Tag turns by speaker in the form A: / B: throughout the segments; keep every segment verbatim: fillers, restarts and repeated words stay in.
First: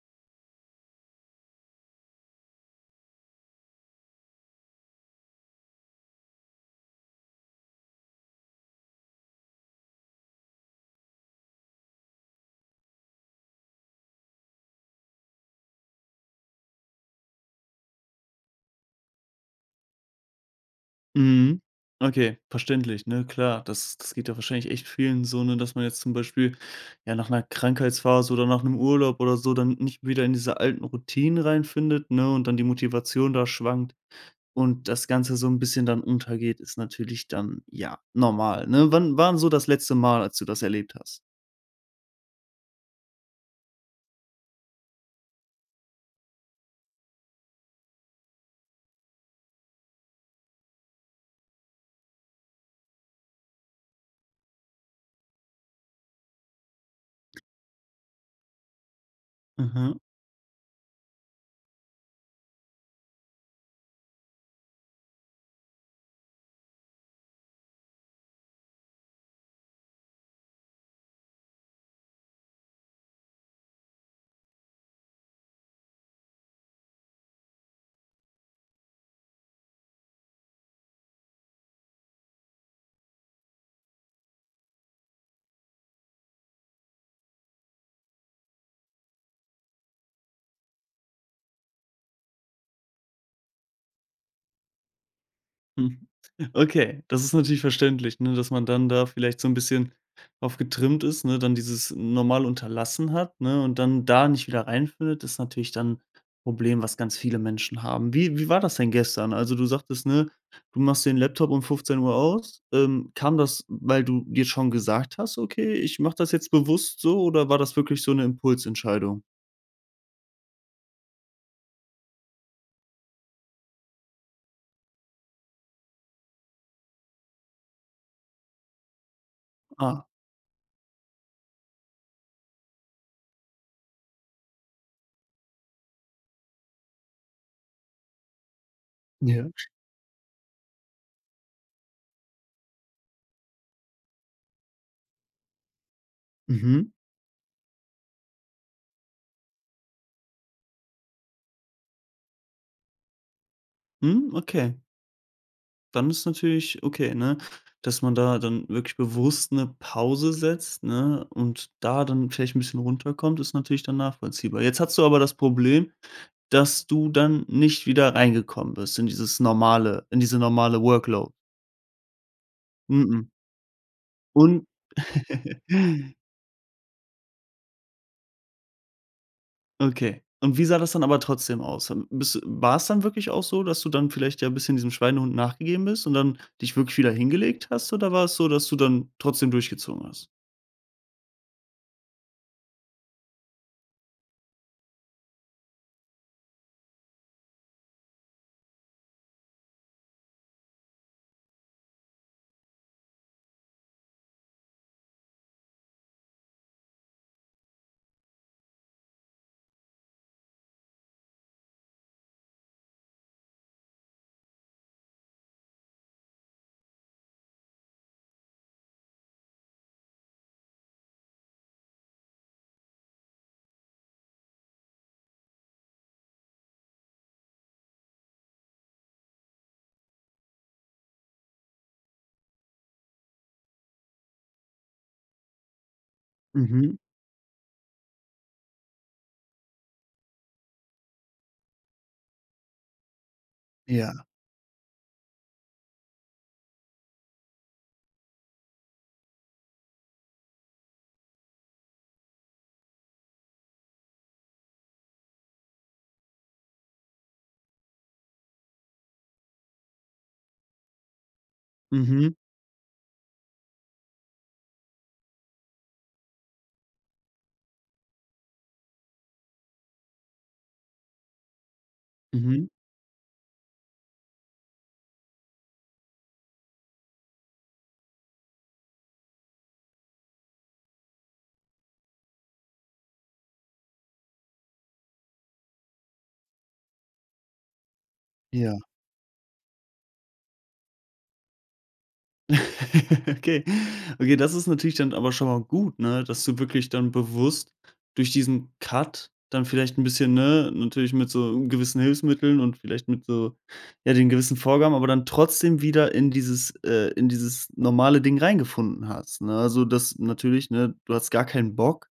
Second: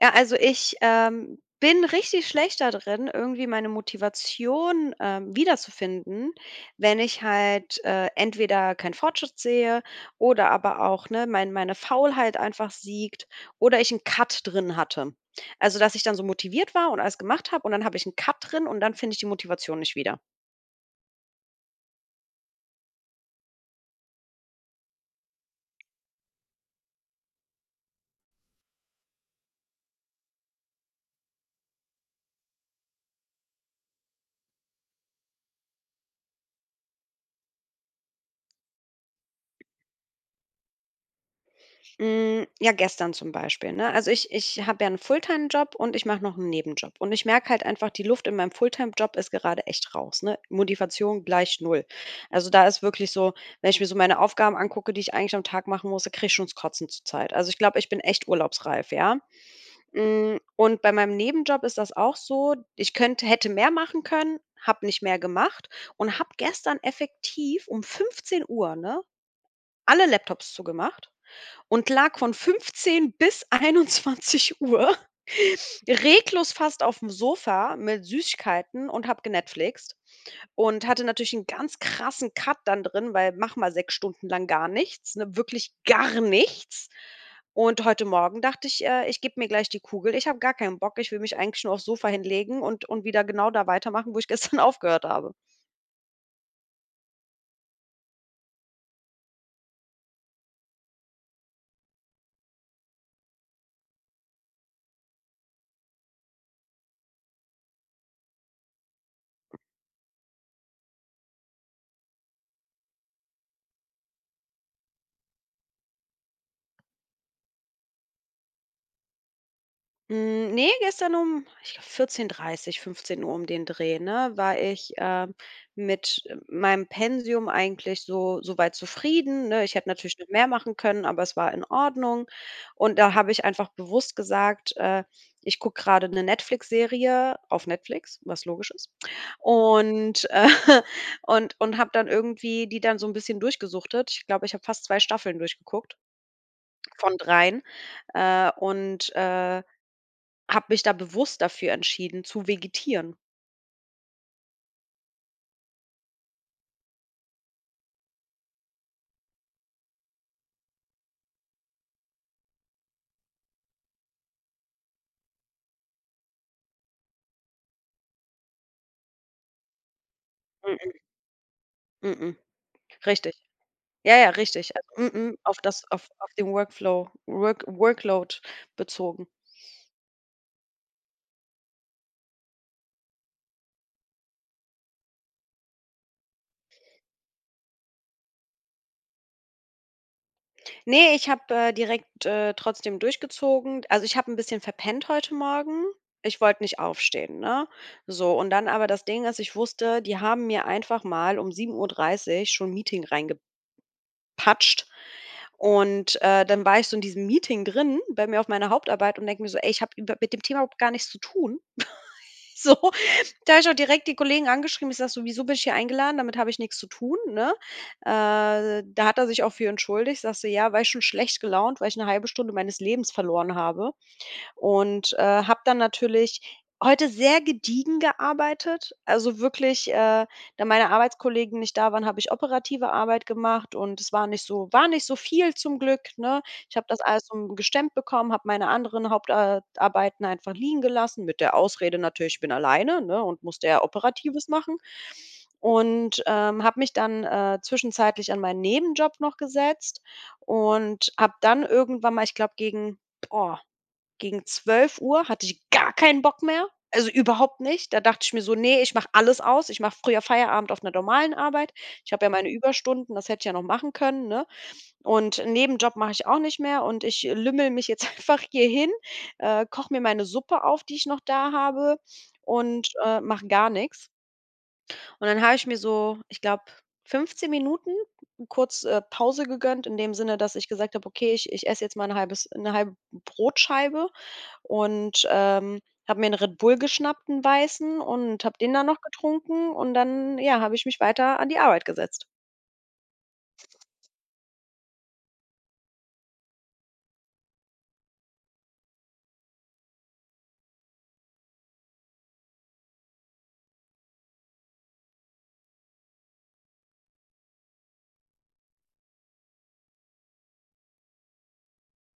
A: Ja, also ich, ähm, bin richtig schlecht da drin, irgendwie meine Motivation, ähm, wiederzufinden, wenn ich halt, äh, entweder keinen Fortschritt sehe oder aber auch, ne, mein meine Faulheit einfach siegt oder ich 'n Cut drin hatte. Also, dass ich dann so motiviert war und alles gemacht habe und dann habe ich 'n Cut drin und dann finde ich die Motivation nicht wieder.
B: Mhm. Okay, verständlich, ne? Klar, das das geht ja wahrscheinlich echt vielen so, ne, dass man jetzt zum Beispiel, ja, nach einer Krankheitsphase oder nach einem Urlaub oder so dann nicht wieder in diese alten Routinen reinfindet, ne, und dann die Motivation da schwankt und das Ganze so ein bisschen dann untergeht, ist natürlich dann, ja, normal, ne? Wann war 'n so das letzte Mal, als du das erlebt hast?
A: Hm, ja, gestern zum Beispiel, ne? Also, ich ich habe ja einen Fulltime-Job und ich mache noch einen Nebenjob. Und ich merke halt einfach, die Luft in meinem Fulltime-Job ist gerade echt raus, ne? Motivation gleich null. Also, da ist wirklich so, wenn ich mir so meine Aufgaben angucke, die ich eigentlich am Tag machen muss, da kriege ich schon das Kotzen zur Zeit. Also, ich glaube, ich bin echt urlaubsreif, ja?
B: Mhm.
A: Hm, und bei meinem Nebenjob ist das auch so. Ich könnte hätte mehr machen können, habe nicht mehr gemacht und habe gestern effektiv um fünfzehn Uhr, ne, alle Laptops zugemacht und lag von fünfzehn bis einundzwanzig Uhr reglos fast auf dem Sofa mit Süßigkeiten und habe genetflixt und hatte natürlich einen ganz krassen Cut dann drin, weil mach mal sechs Stunden lang gar nichts, ne, wirklich gar nichts. Und heute Morgen dachte ich, äh: „Ich gebe mir gleich die Kugel. Ich habe gar keinen Bock. Ich will mich eigentlich nur aufs Sofa hinlegen und und wieder genau da weitermachen, wo ich gestern aufgehört habe.“
B: Mhm. Okay, das ist natürlich verständlich, ne, dass man dann da vielleicht so ein bisschen drauf getrimmt ist, ne, dann dieses normal unterlassen hat, ne, und dann da nicht wieder reinfindet, ist natürlich dann ein Problem, was ganz viele Menschen haben. Wie wie war das denn gestern? Also, du sagtest, ne, du machst den Laptop um fünfzehn Uhr aus. Ähm, kam das, weil du dir schon gesagt hast: „Okay, ich mache das jetzt bewusst so“, oder war das wirklich so eine Impulsentscheidung?
A: Hm, ne, gestern um, ich glaube, vierzehn Uhr dreißig, fünfzehn Uhr um den Dreh, ne, war ich, ähm, mit äh, meinem Pensium eigentlich so so weit zufrieden, ne? Ich hätte
B: Ah.
A: natürlich noch mehr machen können, aber es war in Ordnung. Und da habe ich einfach bewusst gesagt, äh, ich gucke gerade eine Netflix-Serie auf Netflix, was logisch ist.
B: Ja.
A: Und, äh, und und habe dann irgendwie die dann so ein bisschen durchgesuchtet. Ich glaube, ich habe fast zwei Staffeln durchgeguckt
B: Mhm.
A: von drei. Äh, und, äh habe mich da bewusst dafür entschieden, zu vegetieren.
B: Hm, okay. Dann ist natürlich okay, ne? Dass man da dann wirklich bewusst eine Pause setzt, ne, und da dann vielleicht ein bisschen runterkommt, ist natürlich dann nachvollziehbar. Jetzt hast du aber das Problem, dass du dann nicht wieder reingekommen bist in dieses normale in diese normale Workload.
A: Mhm, mhm,
B: Mhm.
A: richtig. Ja, ja,
B: Und
A: richtig. Also, mhm, auf das auf auf den Workflow Work Workload bezogen.
B: okay. Und wie sah das dann aber trotzdem aus? War es dann wirklich auch so, dass du dann vielleicht ja ein bisschen diesem Schweinehund nachgegeben bist und dann dich wirklich wieder hingelegt hast oder war es so, dass du dann trotzdem durchgezogen hast?
A: Ne, ich habe, äh, direkt, äh, trotzdem durchgezogen. Also, ich habe ein bisschen verpennt heute Morgen. Ich wollte nicht aufstehen, ne? So, und dann aber das Ding ist, ich wusste, die haben mir einfach mal um sieben Uhr dreißig schon 'n Meeting reingepatscht und, äh, dann war ich so in diesem Meeting drin bei mir auf meiner Hauptarbeit und denke mir so: „Ey, ich habe mit dem Thema überhaupt gar nichts zu tun.“ So, da habe ich auch direkt die Kollegen angeschrieben. Ich sage so: „Wieso bin ich hier eingeladen? Damit habe ich nichts zu tun“, ne? Äh, da hat er sich auch für entschuldigt. Sagt so: „Ja, war ich schon schlecht gelaunt, weil ich 'ne halbe Stunde meines Lebens verloren habe.“ Und, äh, habe dann natürlich heute sehr gediegen gearbeitet. Also, wirklich, äh, da meine Arbeitskollegen nicht da waren, habe ich operative Arbeit gemacht und es war nicht so war nicht so viel zum Glück, ne? Ich habe
B: Mhm.
A: das alles um gestemmt bekommen, habe meine anderen Hauptarbeiten einfach liegen gelassen mit der Ausrede natürlich, ich bin alleine, ne, und musste ja
B: Ja.
A: Operatives machen. Und, ähm, habe mich dann, äh, zwischenzeitlich an meinen Nebenjob noch gesetzt und habe dann irgendwann mal, ich glaube gegen, boah, gegen zwölf Uhr hatte ich gar keinen Bock mehr, also überhaupt nicht. Da dachte ich mir so: nee, ich mache alles aus. Ich mache früher Feierabend auf einer normalen Arbeit. Ich habe ja
B: Mhm,
A: meine Überstunden, das hätte ich ja noch machen können, ne? Und 'n Nebenjob mache ich auch nicht mehr und ich lümmel mich jetzt einfach hier hin, äh, koche mir meine Suppe auf, die ich noch da habe
B: mhm.
A: und, äh, mache gar nichts. Und dann habe ich mir so, ich glaube, fünfzehn Minuten kurz, äh, Pause gegönnt in dem Sinne, dass ich gesagt habe: „Okay, ich ich esse jetzt mal 'n halbes 'ne halbe Brotscheibe“ und, ähm, habe mir einen Red Bull geschnappt, 'n weißen, und habe den
B: Ja.
A: dann noch getrunken und dann, ja, habe ich mich weiter an die Arbeit gesetzt.
B: Okay. Okay, das ist natürlich dann aber schon mal gut, ne, dass du wirklich dann bewusst durch diesen Cut dann vielleicht ein bisschen, ne, natürlich mit so gewissen Hilfsmitteln und vielleicht mit so, ja, den gewissen Vorgaben, aber dann trotzdem wieder in dieses äh, in dieses normale Ding reingefunden hast, ne? Also, das natürlich, ne, du hast gar keinen Bock.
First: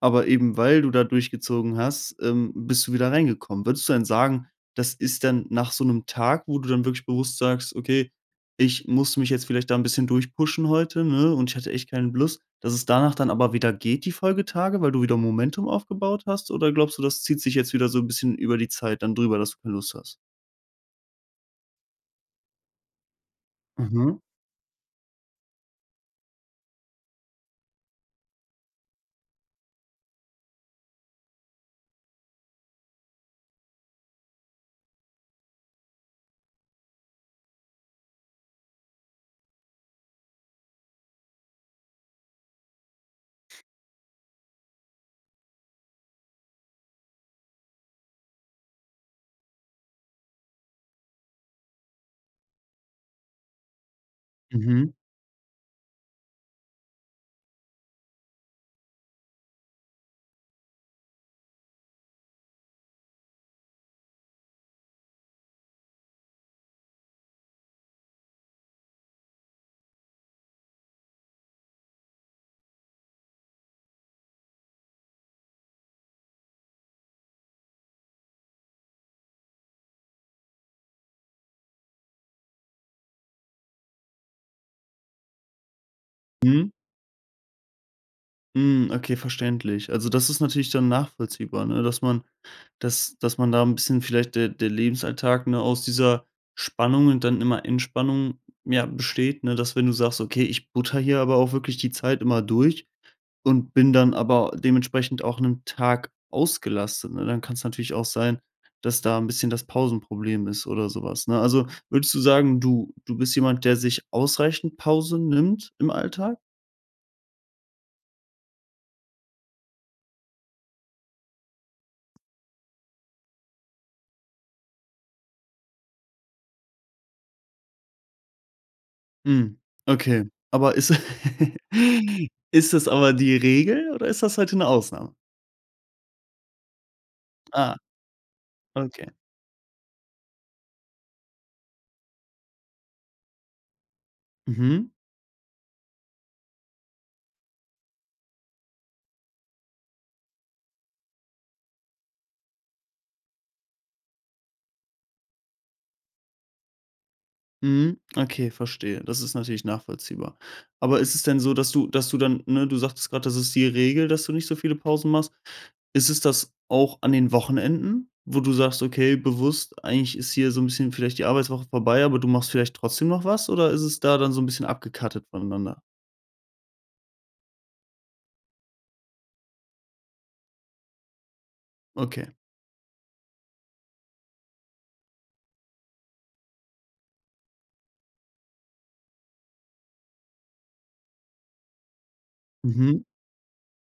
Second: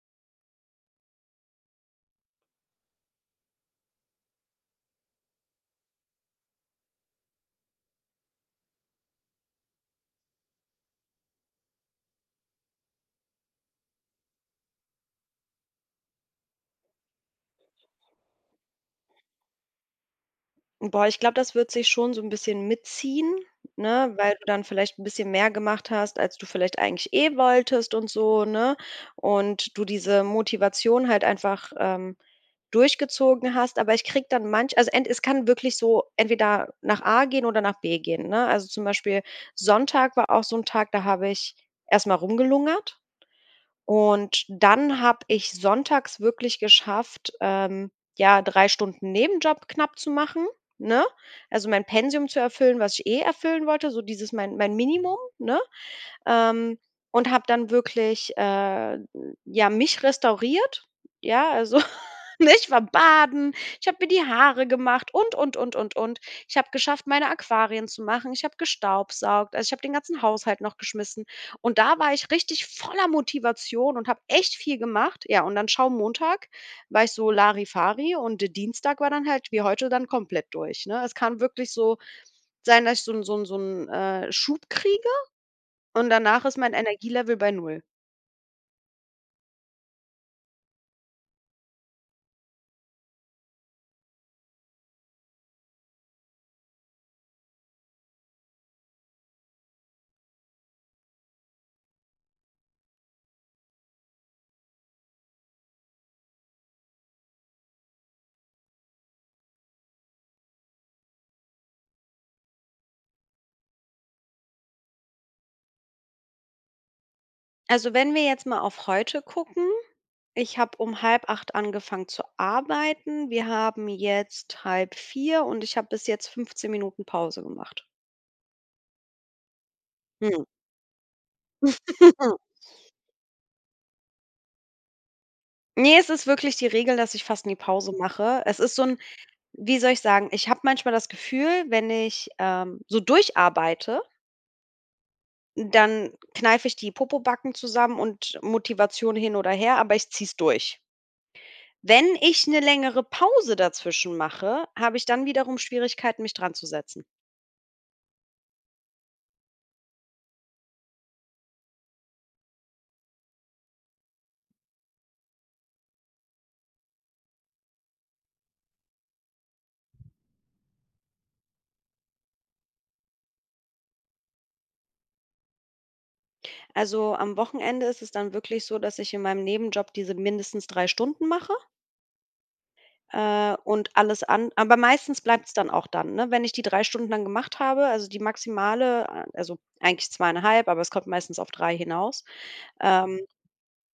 B: Aber eben weil du da durchgezogen hast, ähm, bist du wieder reingekommen. Würdest du denn sagen, das ist dann nach so einem Tag, wo du dann wirklich bewusst sagst: „Okay, ich muss mich jetzt vielleicht da ein bisschen durchpushen heute, ne, und ich hatte echt keinen Lust“, dass es danach dann aber wieder geht die Folgetage, weil du wieder Momentum aufgebaut hast? Oder glaubst du, das zieht sich jetzt wieder so ein bisschen über die Zeit dann drüber, dass du keine Lust hast?
A: Boah, ich glaube, das wird sich schon so 'n bisschen mitziehen, ne,
B: Mhm,
A: weil du dann vielleicht 'n bisschen mehr gemacht hast, als du vielleicht eigentlich eh wolltest und so, ne? Und du diese Motivation halt einfach, ähm, durchgezogen hast. Aber ich kriege dann manch also ent es kann wirklich so entweder nach A gehen oder nach B gehen, ne? Also, zum Beispiel Sonntag war auch so 'n Tag, da habe ich erst mal rumgelungert. Und dann habe ich sonntags wirklich geschafft, ähm, ja, drei Stunden Nebenjob knapp zu machen, ne? Also, mein Pensium zu erfüllen, was ich eh erfüllen wollte, so dieses mein mein
B: mhm,
A: Minimum, ne? Ähm, und habe dann wirklich, äh, ja, mich restauriert, ja, also, ne, ich war baden, ich habe mir die Haare gemacht und, und, und, und, und. Ich habe geschafft, meine Aquarien zu machen. Ich habe gestaubsaugt. Also, ich habe den ganzen Haushalt noch geschmissen. Und da war ich richtig voller Motivation und habe echt viel gemacht. Ja, und dann schau, Montag war ich so Larifari und, äh, Dienstag war dann halt wie heute dann komplett durch, ne? Es kann wirklich so sein, dass ich so 'n so 'n so einen äh, Schub kriege und danach ist
B: mhm.
A: mein Energielevel bei null.
B: Hm, okay, verständlich. Also, das ist natürlich dann nachvollziehbar, ne, dass man. Dass dass man da ein bisschen vielleicht der der Lebensalltag, ne, aus dieser Spannung und dann immer Entspannung, ja, besteht, ne, dass wenn du sagst: „Okay, ich butter hier aber auch wirklich die Zeit immer durch und bin dann aber dementsprechend auch einen Tag ausgelastet“, ne? Dann kann es natürlich auch sein, dass da ein bisschen das Pausenproblem ist oder sowas, ne? Also, würdest du sagen, du du bist jemand, der sich ausreichend Pause nimmt im Alltag?
A: Also, wenn wir jetzt mal auf heute gucken, ich habe um halb acht angefangen zu arbeiten. Wir haben jetzt halb vier und ich habe bis jetzt fünfzehn Minuten Pause gemacht.
B: Mhm, okay.
A: Mhm.
B: Aber ist
A: Ne,
B: ist das aber die Regel oder ist das heute eine Ausnahme?
A: es ist wirklich die Regel, dass ich fast nie
B: Ah,
A: Pause mache. Es ist so ein,
B: okay.
A: wie soll ich sagen, ich habe manchmal das Gefühl, wenn ich, ähm, so durcharbeite,
B: Mhm,
A: dann kneife ich die Popobacken zusammen und Motivation hin oder her, aber ich ziehe es durch. Wenn ich eine längere Pause dazwischen mache, habe ich dann wiederum Schwierigkeiten, mich dranzusetzen.
B: mhm. Okay, verstehe. Das ist natürlich nachvollziehbar. Aber ist es denn so, dass du dass du dann, ne, du sagtest gerade, das ist die Regel, dass du nicht so viele Pausen machst. Ist es das auch an den Wochenenden, wo du sagst: „Okay, bewusst, eigentlich ist hier so ein bisschen vielleicht die Arbeitswoche vorbei, aber du machst vielleicht trotzdem noch was?“ Oder ist es da dann so ein bisschen abgekattet voneinander?
A: Also, am Wochenende ist es dann wirklich so, dass ich in meinem Nebenjob diese mindestens drei Stunden mache,
B: Okay.
A: äh, und alles an aber meistens bleibt es dann auch dann, ne? Wenn ich die drei Stunden dann gemacht habe, also die maximale, a also eigentlich zweieinhalb, aber es kommt meistens auf drei hinaus,
B: Mhm,
A: ähm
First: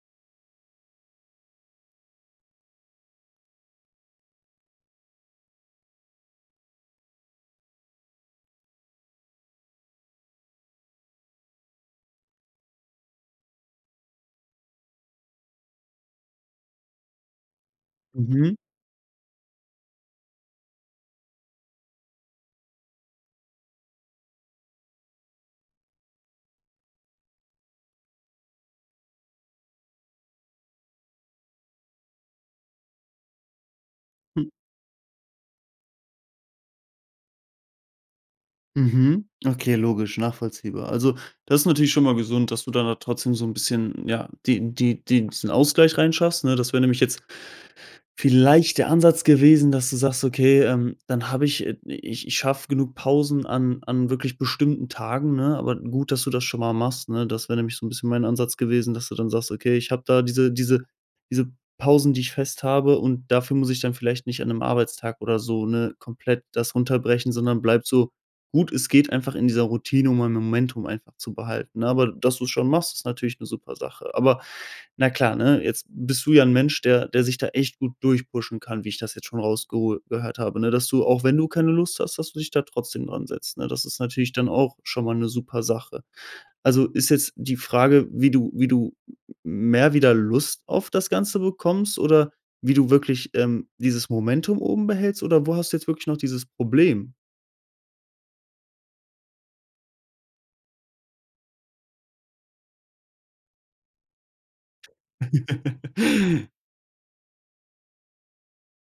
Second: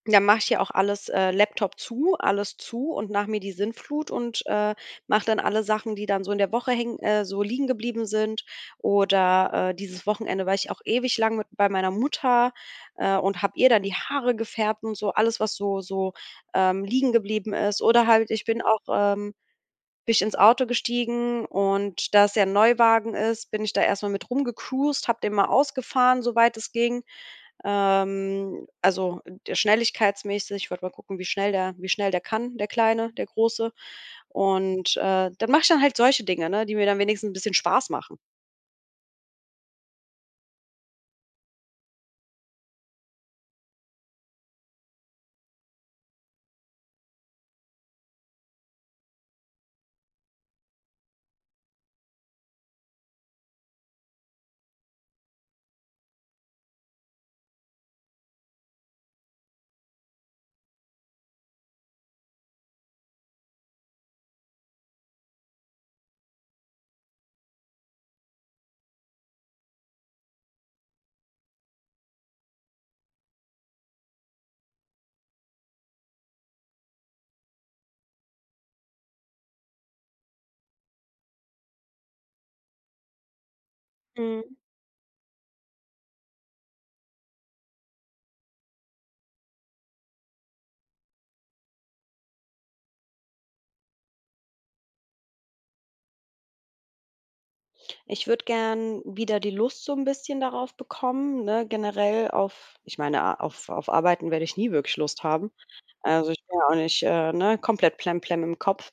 A: dann mache ich ja auch alles, äh Laptop zu, alles zu und nach mir die Sinnflut und, äh, mache dann alle Sachen, die dann so in der Woche hängen äh, so liegen geblieben sind. Oder, äh, dieses Wochenende war ich auch ewig lang mit bei meiner Mutter, äh, und habe ihr dann die Haare gefärbt und so, alles, was so so, ähm, liegen geblieben ist. Oder halt, ich
B: mhm.
A: bin auch, ähm bin ich ins Auto gestiegen und da es ja 'n Neuwagen ist, bin ich da erstmal mit rumgecruised, habe den mal ausgefahren, soweit es ging. Ähm, also, der schnelligkeitsmäßig, ich wollte mal gucken, wie schnell der wie schnell der kann, der Kleine, der Große. Und, äh, dann mache ich dann halt solche Dinge, ne, die mir dann wenigstens ein bisschen Spaß machen.
B: Mhm. Okay, logisch, nachvollziehbar. Also, das ist natürlich schon mal gesund, dass du dann da trotzdem so ein bisschen, ja, die die die diesen Ausgleich reinschaffst, ne? Das wäre nämlich jetzt vielleicht der Ansatz gewesen, dass du sagst: „Okay, ähm, dann habe ich äh, ich ich schaffe genug Pausen an an wirklich bestimmten Tagen“, ne? Aber gut, dass du das schon mal machst, ne? Das wäre nämlich so ein bisschen mein Ansatz gewesen, dass du dann sagst: „Okay, ich habe da diese diese diese Pausen, die ich fest habe und dafür muss ich dann vielleicht nicht an einem Arbeitstag oder so, ne, komplett das runterbrechen, sondern bleibt so gut es geht, einfach in dieser Routine, um mein Momentum einfach zu behalten, ne? Aber dass du es schon machst, ist natürlich eine super Sache. Aber na klar, ne, jetzt bist du ja ein Mensch, der der sich da echt gut durchpushen kann, wie ich das jetzt schon rausgehört habe, ne, dass du, auch wenn du keine Lust hast, dass du dich da trotzdem dran setzt, ne? Das ist natürlich dann
A: Mhm.
B: auch schon mal eine super Sache. Also, ist jetzt die Frage, wie du wie du mehr wieder Lust auf das Ganze bekommst oder wie du wirklich, ähm, dieses Momentum oben behältst oder wo hast du jetzt wirklich noch dieses Problem?
A: Ich würde gern wieder die Lust so ein bisschen darauf bekommen, ne, generell auf, ich meine, a auf auf Arbeiten werde ich nie wirklich Lust haben. Also, ich bin ja auch nicht, äh, ne, komplett plemplem im Kopf,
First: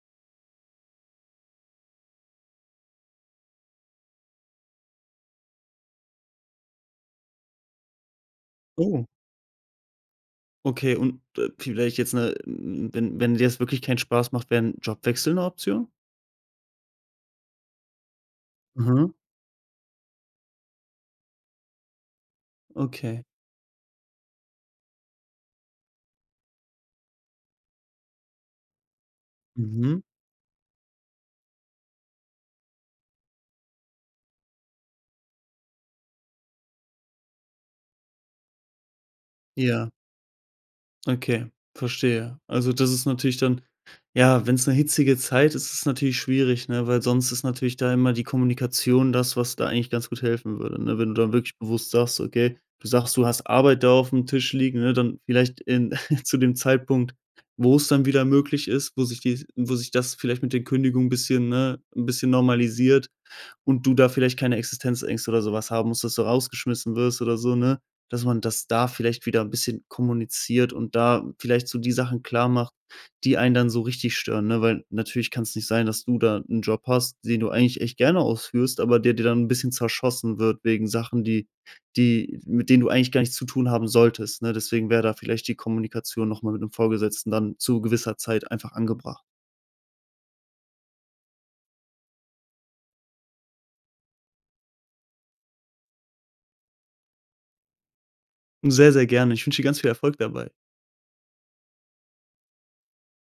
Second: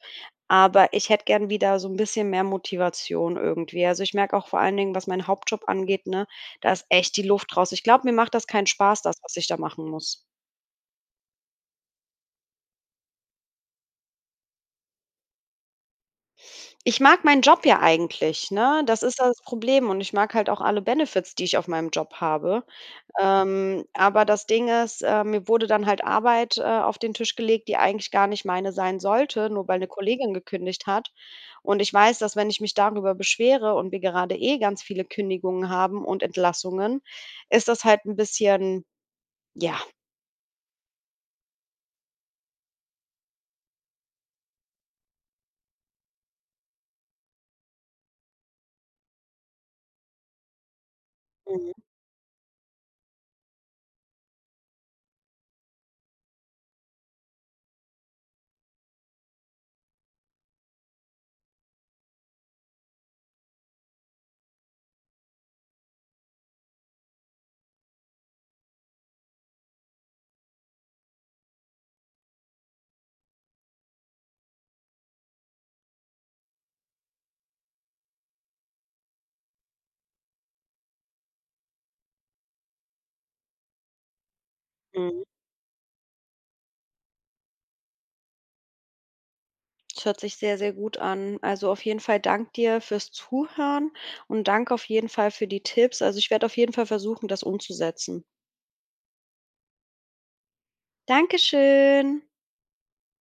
A: aber ich hätte gern wieder so ein bisschen mehr Motivation irgendwie. Also, ich merke auch vor allen Dingen, was meinen Hauptjob angeht, ne, da ist echt die Luft raus. Ich glaube, mir macht das keinen Spaß,
B: Oh,
A: das, was ich da machen muss.
B: okay. Und, äh, vielleicht jetzt 'ne wenn wenn dir das wirklich keinen Spaß macht, wäre ein Jobwechsel eine Option?
A: Ich mag meinen Job ja eigentlich, ne? Das
B: Mhm,
A: ist ja das Problem und ich mag halt auch alle Benefits, die ich auf meinem Job habe.
B: okay.
A: Ähm, aber das Ding ist, äh, mir wurde dann halt Arbeit, äh, auf den Tisch gelegt, die eigentlich gar nicht meine sein sollte, nur weil eine
B: Mhm,
A: Kollegin gekündigt hat. Und ich weiß, dass wenn ich mich darüber beschwere und wir gerade eh ganz viele Kündigungen haben und Entlassungen, ist das halt ein bisschen, ja,
B: ja. Okay, verstehe. Also, das ist natürlich dann, ja, wenn es eine hitzige Zeit ist, ist es natürlich schwierig, ne, weil sonst ist natürlich da immer die Kommunikation das, was da eigentlich ganz gut helfen würde, ne? Wenn du dann wirklich
A: mhm,
B: bewusst sagst, okay, du sagst, du hast Arbeit da auf dem Tisch liegen, ne, dann vielleicht in zu dem Zeitpunkt, wo es dann wieder möglich ist, wo sich die wo sich das vielleicht mit den Kündigungen ein bisschen, ne, ein bisschen normalisiert und du da vielleicht keine Existenzängste oder sowas haben musst, dass du rausgeschmissen wirst oder so, ne? Dass man das da vielleicht wieder ein bisschen kommuniziert und da vielleicht so die Sachen klarmacht, die einen dann so richtig stören, ne? Weil natürlich kann es nicht sein, dass du da einen Job hast, den du eigentlich echt gerne ausführst, aber der dir dann ein bisschen zerschossen wird wegen Sachen, die die mit denen du eigentlich gar nichts zu tun haben solltest, ne? Deswegen wäre da
A: mhm.
B: vielleicht die Kommunikation nochmal mit dem Vorgesetzten dann zu gewisser Zeit einfach angebracht.
A: Es hört sich sehr, sehr gut an. Also, auf jeden Fall dank dir fürs Zuhören und Dank auf jeden Fall für die Tipps. Also, ich werde auf jeden Fall versuchen, das umzusetzen.
B: Sehr, sehr gerne. Ich wünsche dir ganz viel Erfolg dabei.
A: Dankeschön.